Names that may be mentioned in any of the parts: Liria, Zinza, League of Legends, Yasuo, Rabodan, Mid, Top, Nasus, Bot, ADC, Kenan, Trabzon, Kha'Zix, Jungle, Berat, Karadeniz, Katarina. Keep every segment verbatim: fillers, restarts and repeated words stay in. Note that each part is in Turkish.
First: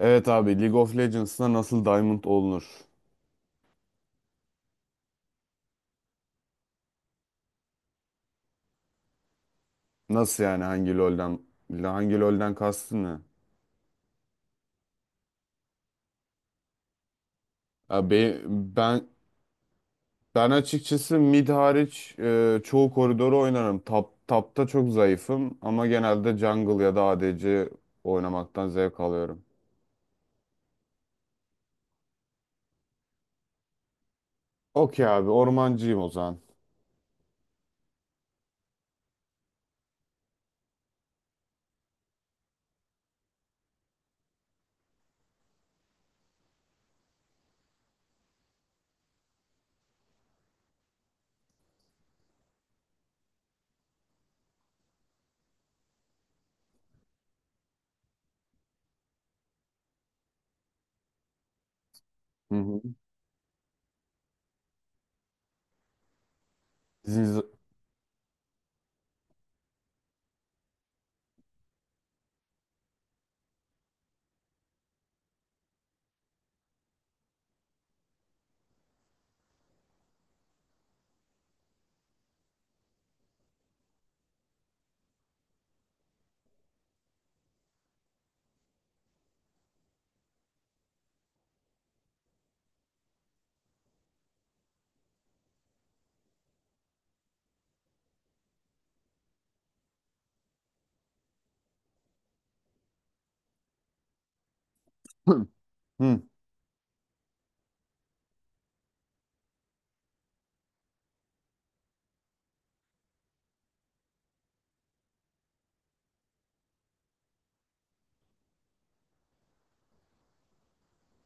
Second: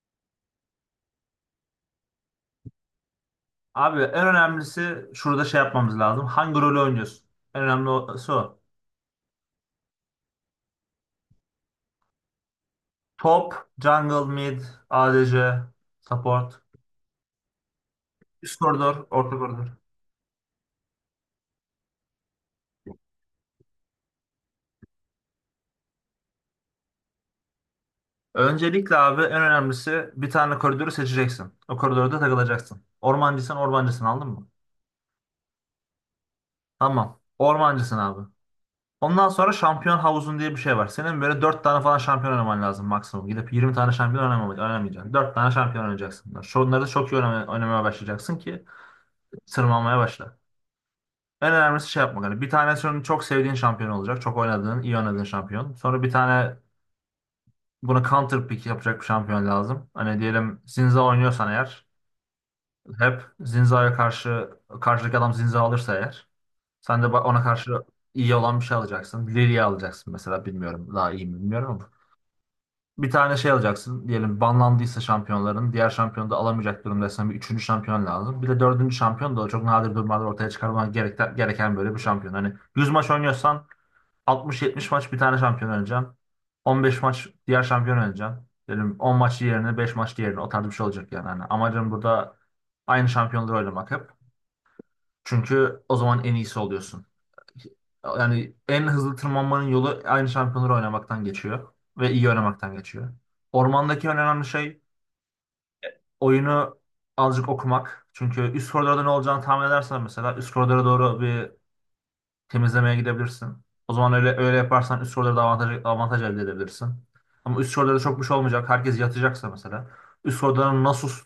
Evet abi League of Legends'da nasıl Diamond olunur? Abi en önemlisi şurada şey yapmamız lazım. Hangi rolü oynuyorsun? En önemli o. o. Nasıl yani hangi LoL'den hangi LoL'den kastın ne? Top, jungle, mid, A D C, support, Ya be- üst ben koridor, orta koridor. ben açıkçası mid hariç e, çoğu koridoru oynarım. Top top'ta çok zayıfım ama genelde jungle ya da A D C oynamaktan Öncelikle zevk abi en alıyorum. önemlisi bir tane koridoru seçeceksin. O koridorda takılacaksın. Ormancıysan ormancısın anladın mı? Okey abi ormancıyım o zaman. Tamam. Ormancısın abi. Ondan sonra şampiyon havuzun diye bir şey var. Senin böyle dört tane falan şampiyon oynaman lazım maksimum. Gidip yirmi tane şampiyon oynamam- oynamayacaksın. Dört tane şampiyon oynayacaksın. Şunları da çok iyi oynamaya, oynamaya başlayacaksın ki tırmanmaya başla. En önemlisi şey yapmak. Hani bir tane senin çok sevdiğin şampiyon olacak. Çok oynadığın, iyi oynadığın şampiyon. Sonra bir tane buna counter pick yapacak bir şampiyon lazım. Hani diyelim Zinza oynuyorsan eğer Hı hı. hep Zinza'ya karşı karşıdaki adam Zinza alırsa eğer sen de ba- ona Ziz- karşı iyi olan bir şey alacaksın. Liria alacaksın mesela, bilmiyorum, daha iyi mi bilmiyorum ama. Bir tane şey alacaksın. Diyelim banlandıysa şampiyonların, diğer şampiyonu da alamayacak durumdaysan bir üçüncü şampiyon lazım. Bir de dördüncü şampiyon da çok nadir durumlarda ortaya çıkarman gereken, gereken böyle bir şampiyon. Hani yüz maç oynuyorsan altmış yetmiş maç bir tane şampiyon olacaksın. on beş maç diğer şampiyon olacaksın. Dedim on maç yerine beş maç diğerine, o tarz bir şey olacak yani. Hani amacım burada aynı şampiyonları oynamak hep. Çünkü o zaman en iyisi oluyorsun. Yani en hızlı tırmanmanın yolu aynı şampiyonları oynamaktan geçiyor. Ve iyi oynamaktan geçiyor. Ormandaki en önemli şey Hı. oyunu azıcık okumak. Çünkü üst koridorda ne olacağını tahmin edersen, mesela üst koridora doğru bir temizlemeye gidebilirsin. O zaman öyle öyle yaparsan üst sorularda avantaj, avantaj elde edebilirsin. Ama üst sorularda çok bir şey olmayacak. Herkes yatacaksa mesela. Üst sorularda Nasus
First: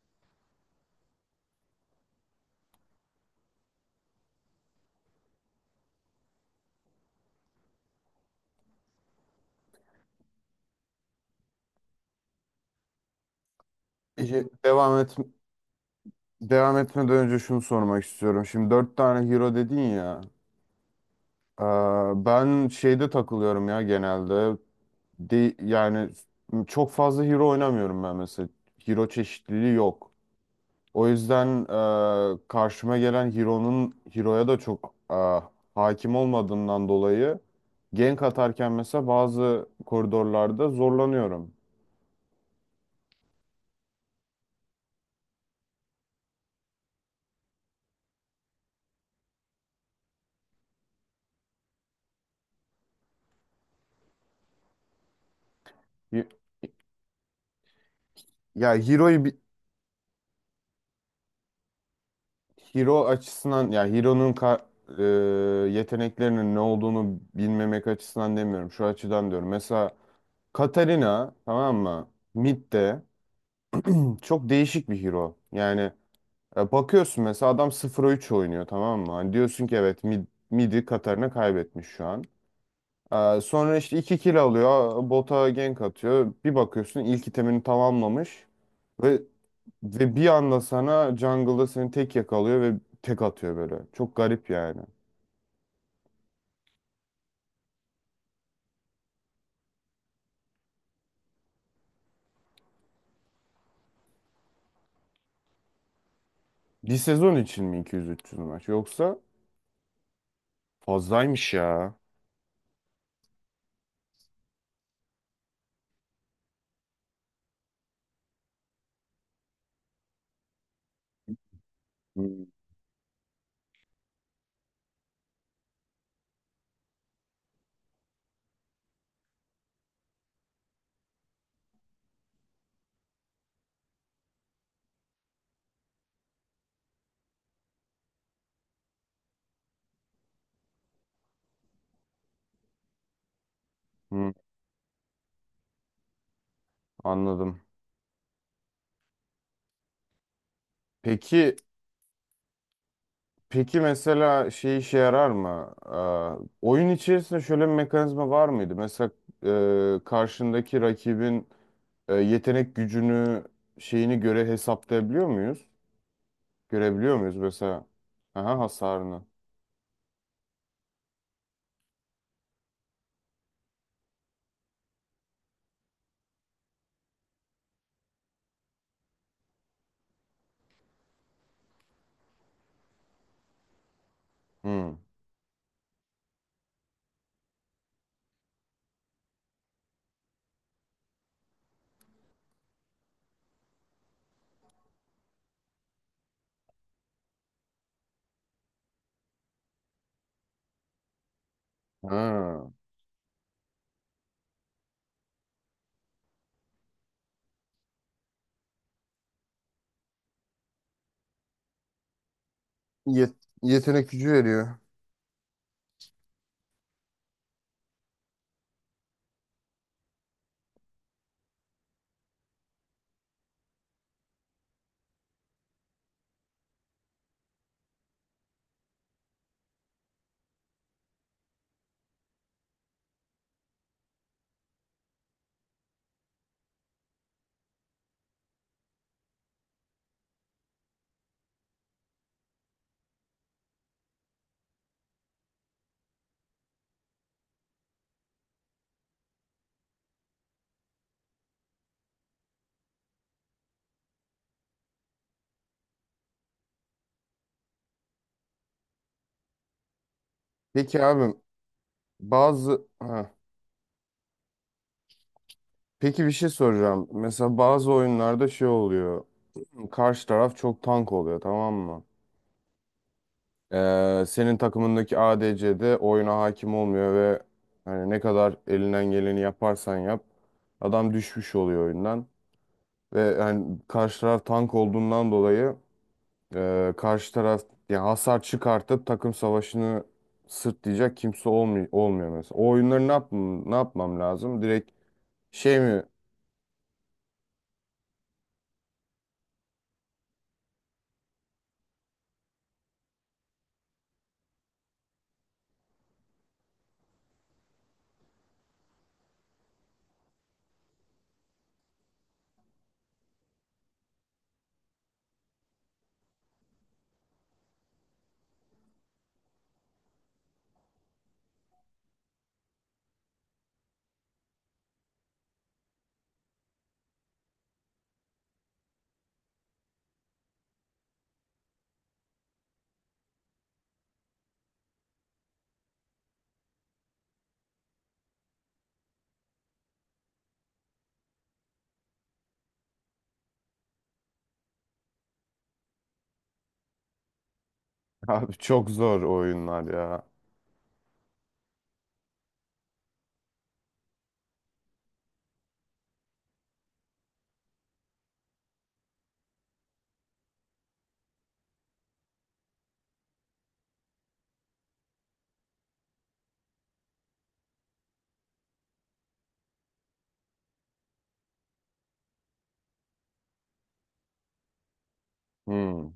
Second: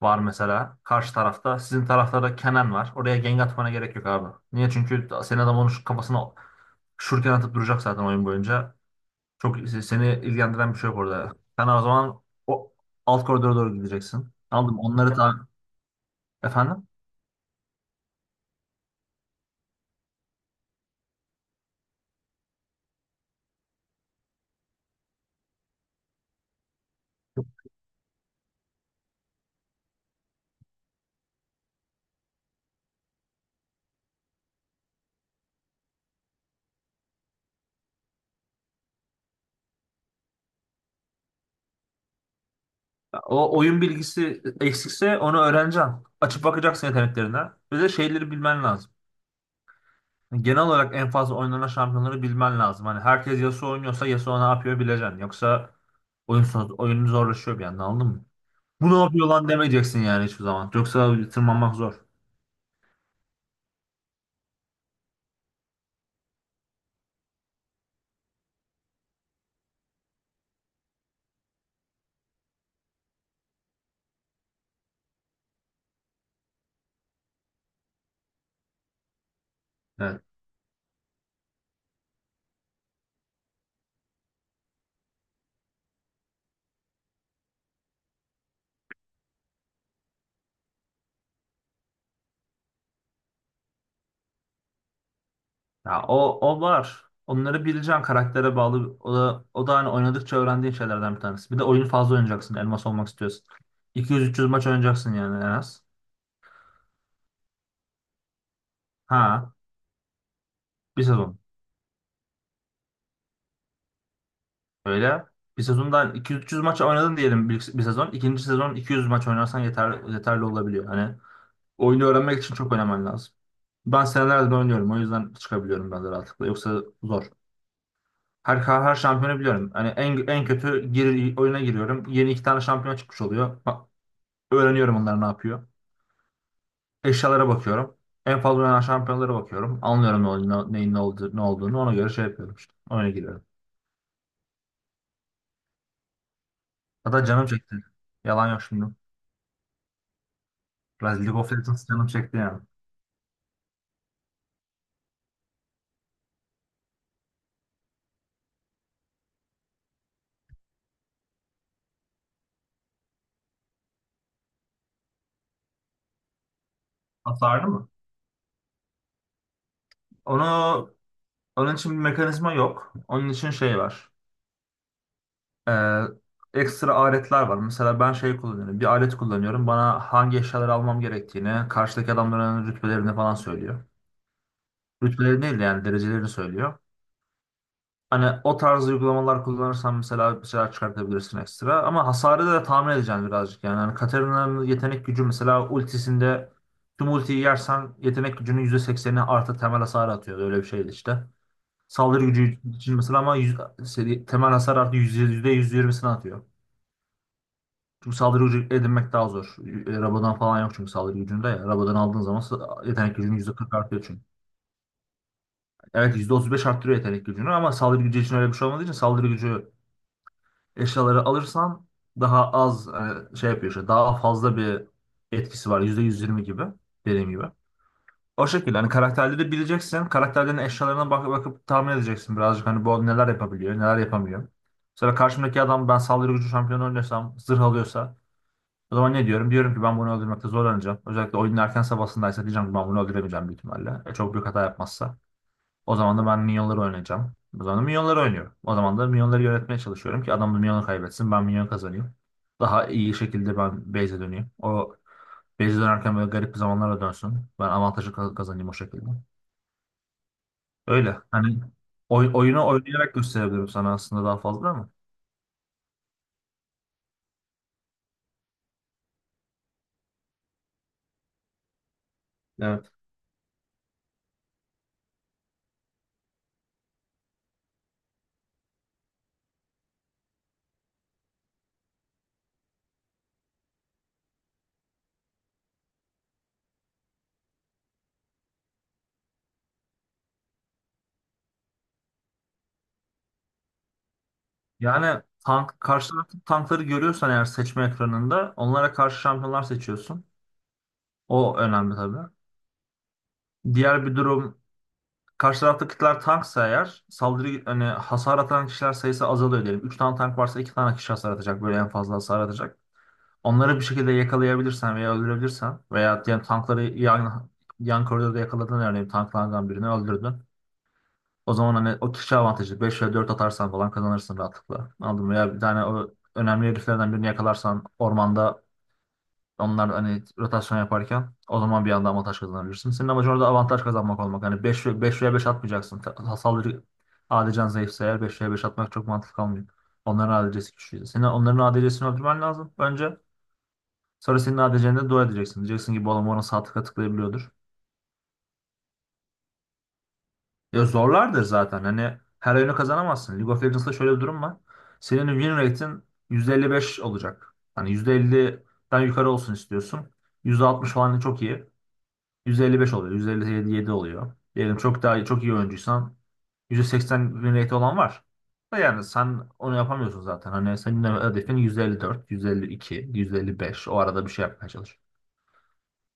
var mesela karşı tarafta. Sizin tarafta da Kenan var. Oraya gank atmana gerek yok abi. Niye? Çünkü senin adam onun şu- kafasına şurken atıp duracak zaten oyun boyunca. Çok seni ilgilendiren bir şey yok orada. Sen o zaman o alt koridora doğru gideceksin. Peki, Anladım. Devam et Onları da. devam Efendim. etmeden önce şunu sormak istiyorum. Şimdi dört tane hero dedin ya. Ee, Ben şeyde takılıyorum ya genelde. De, yani çok fazla hero oynamıyorum ben mesela. Hero çeşitliliği yok. O yüzden e, karşıma gelen hero'nun hero'ya da çok e, hakim olmadığından dolayı gank atarken mesela bazı koridorlarda zorlanıyorum. O oyun bilgisi eksikse onu öğreneceksin. Açıp bakacaksın yeteneklerine. Ve de şeyleri bilmen lazım. Yani genel olarak en fazla oynanan şampiyonları bilmen lazım. Hani herkes Yasuo oynuyorsa Yasuo ne yapıyor bileceksin. Yoksa Y- oyun, son- oyun zorlaşıyor bir yandan, anladın mı? Ya Bu ne hero'yu yapıyor bi- lan demeyeceksin yani hiçbir zaman. Yoksa tırmanmak zor. Hero açısından, ya Hero'nun ka- e, yeteneklerinin ne olduğunu bilmemek açısından demiyorum. Şu açıdan diyorum. Mesela Katarina, tamam mı? Mid'de çok değişik bir hero. Yani e, bakıyorsun mesela adam sıfır üç oynuyor, tamam mı? Hani diyorsun ki evet Evet. mid, mid'i Katarina kaybetmiş şu an. Ee, sonra işte iki kill alıyor. Bota gank atıyor. Bir bakıyorsun ilk itemini tamamlamış. Ve ve bir anda sana jungle'da seni tek yakalıyor ve tek atıyor böyle. Çok garip yani. Ya o, o var. Onları bileceksin, karaktere bağlı. O da, o da hani oynadıkça öğrendiğin şeylerden bir tanesi. Bir de oyun fazla oynayacaksın elmas olmak istiyorsan. iki yüz üç yüz maç oynayacaksın yani en az. Bir sezon için mi iki yüz üç yüz maç, yoksa Ha, bir sezon. fazlaymış ya. Öyle. Bir sezondan iki yüz üç yüz maç oynadın diyelim, bir, bir sezon. İkinci sezon iki yüz maç oynarsan yeter, yeterli olabiliyor. Hani oyunu öğrenmek Hmm. için çok oynaman lazım. Ben senelerdir oynuyorum. O yüzden çıkabiliyorum ben de rahatlıkla. Yoksa zor. Her, her şampiyonu biliyorum. Hani en, en kötü gir, oyuna giriyorum. Yeni iki tane şampiyon çıkmış oluyor. Bak, öğreniyorum onlar ne yapıyor. Eşyalara bakıyorum. En fazla oynanan şampiyonlara bakıyorum. Anlıyorum ne, ol- ne- neyin ne, oldu, ne olduğunu. Ona göre şey yapıyorum işte. Oyuna giriyorum. Hı, Hatta canım anladım. çekti. Yalan yok şimdi. Biraz League of Peki Legends canım çekti yani. peki mesela şey işe yarar mı? Ee, oyun içerisinde şöyle bir mekanizma var mıydı? Mesela e, karşındaki rakibin e, yetenek gücünü, şeyini göre hesaplayabiliyor muyuz? Görebiliyor muyuz Hasarlı mesela? mı? Aha, hasarını. Onu, onun için bir mekanizma yok. Onun için şey var. Ee, ekstra aletler var. Mesela ben şey kullanıyorum. Bir alet kullanıyorum. Bana hangi eşyaları almam gerektiğini, karşıdaki adamların rütbelerini falan söylüyor. Hmm. Rütbelerini değil de yani derecelerini söylüyor. Hani o tarz uygulamalar kullanırsan mesela bir şeyler çıkartabilirsin ekstra. Ama hasarı da tahmin edeceksin birazcık yani. Hani Katarina'nın yetenek gücü mesela ultisinde tüm ultiyi yersen yetenek gücünün yüzde seksenini artı temel hasar atıyor. Öyle bir şeydi işte. Saldırı gücü Ha. için mesela, ama yüz- seri- temel hasar artı yüz- yüzde yüz yirmisini atıyor. Çünkü saldırı gücü edinmek daha zor. E, Rabodan falan yok çünkü saldırı gücünde ya. Rabodan aldığın zaman sa- yetenek Yet- gücünün yüzde kırk artıyor Yetenek çünkü. gücü veriyor. Evet, yüzde otuz beş arttırıyor yetenek gücünü, ama saldırı gücü için öyle bir şey olmadığı için saldırı gücü eşyaları alırsan daha az hani şey yapıyor işte, daha fazla bir etkisi var. Yüzde yüz yirmi gibi dediğim gibi. O şekilde hani karakterleri bileceksin. Karakterlerin eşyalarına bak bakıp tahmin edeceksin birazcık, hani bu neler yapabiliyor, neler yapamıyor. Mesela karşımdaki adam, ben saldırı gücü şampiyonu oynuyorsam zırh alıyorsa, o zaman ne diyorum? Diyorum ki ben bunu öldürmekte zorlanacağım. Özellikle oyunun erken safhasındaysa diyeceğim ki ben bunu öldüremeyeceğim büyük ihtimalle. E, çok büyük hata yapmazsa. O zaman da ben minyonları oynayacağım. O zaman da minyonları oynuyorum. O zaman da minyonları yönetmeye çalışıyorum ki adam da minyonu kaybetsin. Ben minyon kazanayım. Daha iyi şekilde ben base'e döneyim. O base'e dönerken böyle garip zamanlara dönsün. Ben avantajı ka- kazanayım o şekilde. Peki Öyle. abim. Hani oy oyunu Bazı oynayarak ha. gösterebilirim sana aslında daha fazla ama. Peki bir şey soracağım. Mesela bazı oyunlarda şey oluyor. Karşı taraf çok tank oluyor, tamam mı? Evet. Ee, senin takımındaki A D C de oyuna hakim olmuyor ve hani ne kadar elinden geleni yaparsan yap, adam düşmüş oluyor oyundan. Ve yani karşı taraf tank olduğundan dolayı e, karşı taraf yani hasar çıkartıp takım savaşını sırtlayacak kimse olmuyor, olmuyor mesela. O oyunları ne yapmam, ne yapmam lazım? Direkt Yani şey tank, mi? karşı tarafın tankları görüyorsan eğer, seçme ekranında onlara karşı şampiyonlar seçiyorsun. O önemli tabii. Diğer bir durum, karşı taraftakiler tanksa eğer, saldırı hani hasar atan kişiler sayısı azalıyor diyelim. Üç tane tank varsa iki tane kişi hasar atacak. Böyle en fazla hasar atacak. Onları bir şekilde yakalayabilirsen veya öldürebilirsen veya diyelim tankları yan, yan koridorda yakaladın yani, tanklardan birini öldürdün. O zaman hani o kişi avantajı, beş veya dört atarsan falan, kazanırsın rahatlıkla. Anladın mı? Veya bir tane o önemli heriflerden birini yakalarsan ormanda, onlar hani rotasyon yaparken, o zaman bir anda avantaj kazanabilirsin. Senin amacın orada avantaj kazanmak olmak. Hani beş beş veya beş atmayacaksın. Ta- Saldırı A D C'n zayıfsa eğer, beş veya beş atmak çok mantıklı olmuyor. Onların A D C'si güçlüydü. Senin onların A D C'sini öldürmen lazım önce. Sonra senin A D C'ne dua edeceksin. Diyeceksin ki bu adam ona sağ tıka tıklayabiliyordur. Abi, çok zor oyunlar ya. Ya zorlardır zaten. Hani her oyunu kazanamazsın. League of Legends'da şöyle bir durum var. Senin win rate'in yüzde elli beş olacak. Hani yüzde elliden yukarı olsun istiyorsun. yüzde altmış falan çok iyi. yüz elli beş oluyor. yüz elli yedi oluyor. Diyelim çok daha çok iyi oyuncuysan yüz seksen win rate olan var da, yani sen onu yapamıyorsun zaten. Hani senin hedefin yüz elli dört, yüz elli iki, yüz elli beş. O arada bir şey yapmaya çalış. Hmm.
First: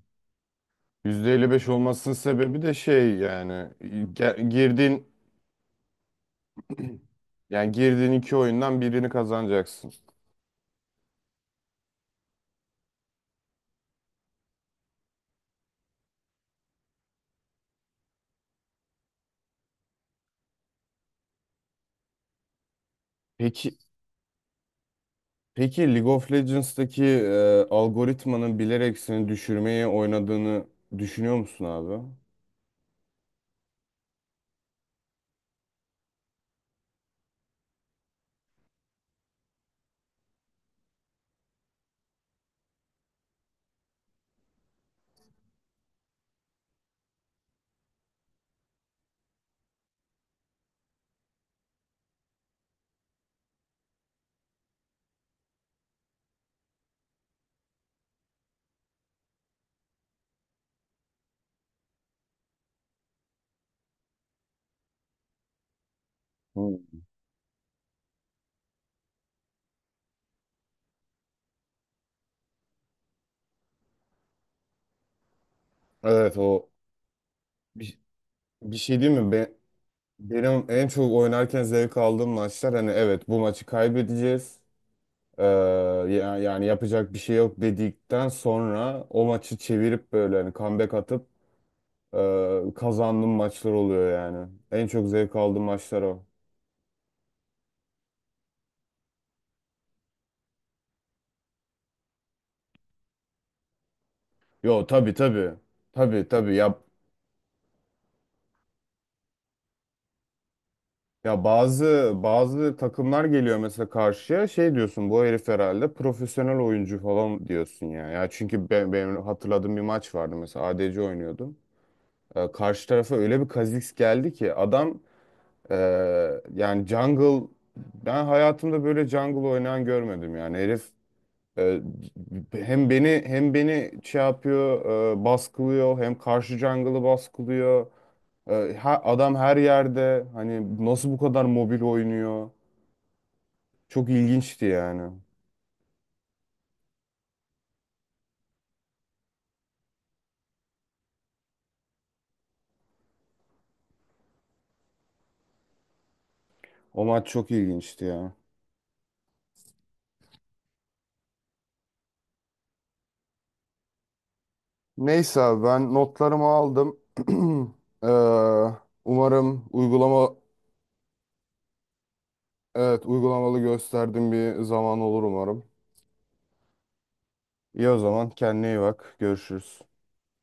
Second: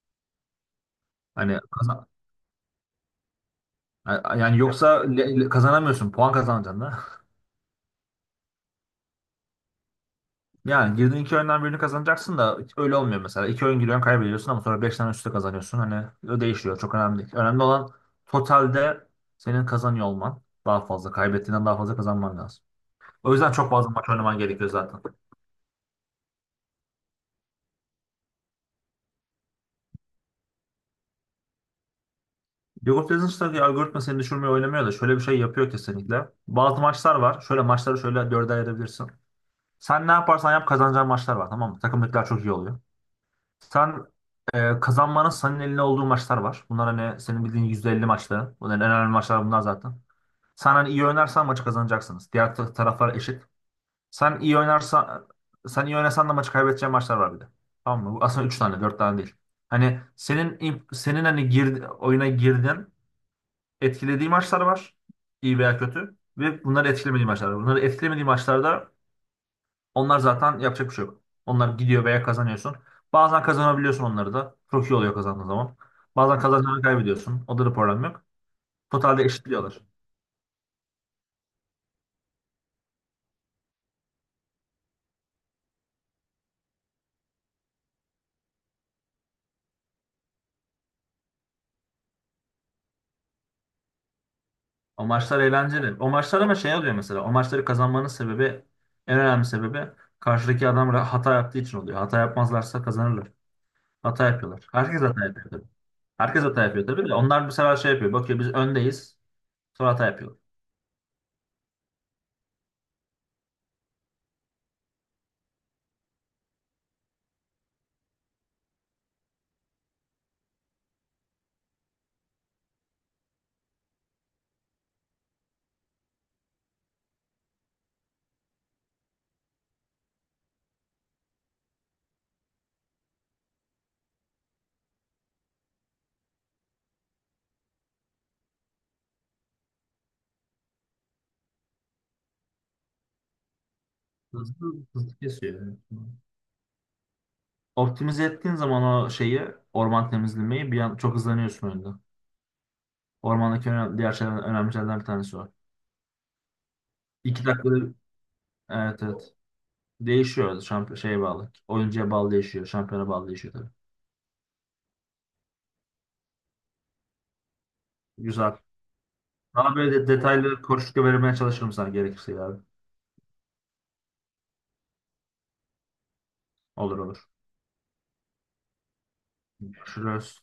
Hani yüzde elli beş kazan olmasının sebebi de şey, yani ge- yani, yoksa girdiğin le- le- kazanamıyorsun. Puan kazanacaksın da. yani girdiğin iki oyundan birini kazanacaksın. Yani girdiğin iki oyundan birini kazanacaksın da öyle olmuyor mesela. İki oyun giriyorsun, kaybediyorsun, ama sonra beş tane üstü kazanıyorsun. Hani o değişiyor. Çok önemli değil. Önemli olan totalde senin kazanıyor olman. Daha fazla. Kaybettiğinden daha fazla kazanman lazım. O yüzden çok Peki fazla maç oynaman gerekiyor zaten. Peki League of Legends'taki e, algoritmanın bilerek seni düşürmeye oynadığını düşünüyor musun abi? League of algoritma seni düşürmeye oynamıyor da şöyle bir şey yapıyor kesinlikle. Bazı maçlar var. Şöyle maçları şöyle dörde ayırabilirsin. Sen ne yaparsan yap kazanacağın maçlar var, tamam mı? Takımdakiler çok iyi oluyor. Sen e, kazanmanın senin elinde olduğu maçlar var. Bunlar hani senin bildiğin yüzde elli maçları. Bunların en önemli maçlar bunlar zaten. Sen hani iyi oynarsan maçı kazanacaksınız. Diğer ta- taraflar eşit. Sen iyi oynarsan Sen iyi oynasan da maçı kaybedeceğin maçlar var bir de. Tamam mı? Bu aslında üç tane, dört tane değil. Hani senin imp- senin hani gir, oyuna girdin, etkilediği maçlar var. İyi veya kötü ve Hmm. bunları etkilemediği maçlar var. Bunları etkilemediği maçlarda onlar zaten yapacak bir şey yok. Onlar gidiyor veya kazanıyorsun. Bazen kazanabiliyorsun onları da. Çok iyi oluyor kazandığın zaman. Evet, Bazen o kazanacağını kaybediyorsun. O da bir bir, problem yok. bir şey değil Totalde mi? Be- eşitliyorlar. Benim en çok oynarken zevk aldığım maçlar, hani evet bu maçı kaybedeceğiz. Ee, ya- Yani yapacak bir şey yok dedikten sonra o maçı çevirip böyle hani comeback atıp e, kazandığım maçlar oluyor yani. En O çok zevk maçlar aldığım eğlenceli. maçlar O o. maçlar ama şey oluyor mesela. O maçları kazanmanın sebebi, en önemli sebebi, karşıdaki adam ra- hata yaptığı için oluyor. Hata yapmazlarsa kazanırlar. Hata yapıyorlar. Yo Herkes tabii hata yapıyor tabii. tabii. Tabii Herkes tabii hata ya. yapıyor tabii de. Onlar bu sefer şey yapıyor. Bakıyor biz öndeyiz. Sonra hata yapıyorlar. Ya bazı bazı takımlar geliyor mesela karşıya, şey diyorsun, bu herif herhalde profesyonel oyuncu falan diyorsun ya. Ya çünkü ben, benim hatırladığım bir maç vardı mesela, A D C oynuyordum. Ee, karşı tarafa öyle bir Kha'Zix geldi ki adam e, yani jungle, ben hayatımda böyle jungle oynayan görmedim yani. Herif e, hem beni hem beni şey yapıyor, e, baskılıyor, hem karşı jungle'ı baskılıyor. E, ha- adam her yerde, hani nasıl bu kadar mobil oynuyor? Çok ilginçti Hızlı, yani. hızlı kesiyor yani. Optimize ettiğin zaman o şeyi, orman temizlemeyi, bir an çok hızlanıyorsun önünde. Ormandaki önemli, diğer şeyler, önemli şeylerden bir tanesi o. O maç İki çok dakikada ilginçti ya. Evet, evet. Değişiyor. Şampiyon şeye bağlı. Oyuncuya bağlı değişiyor. Şampiyona bağlı değişiyor tabii. Neyse abi, ben notlarımı aldım. Ee, Güzel. umarım Daha böyle de uygulama detaylı koşulda vermeye çalışırım sana gerekirse yani. evet, uygulamalı gösterdiğim bir zaman olur umarım. Olur, olur. İyi, o zaman kendine iyi bak. Görüşürüz. Görüşürüz.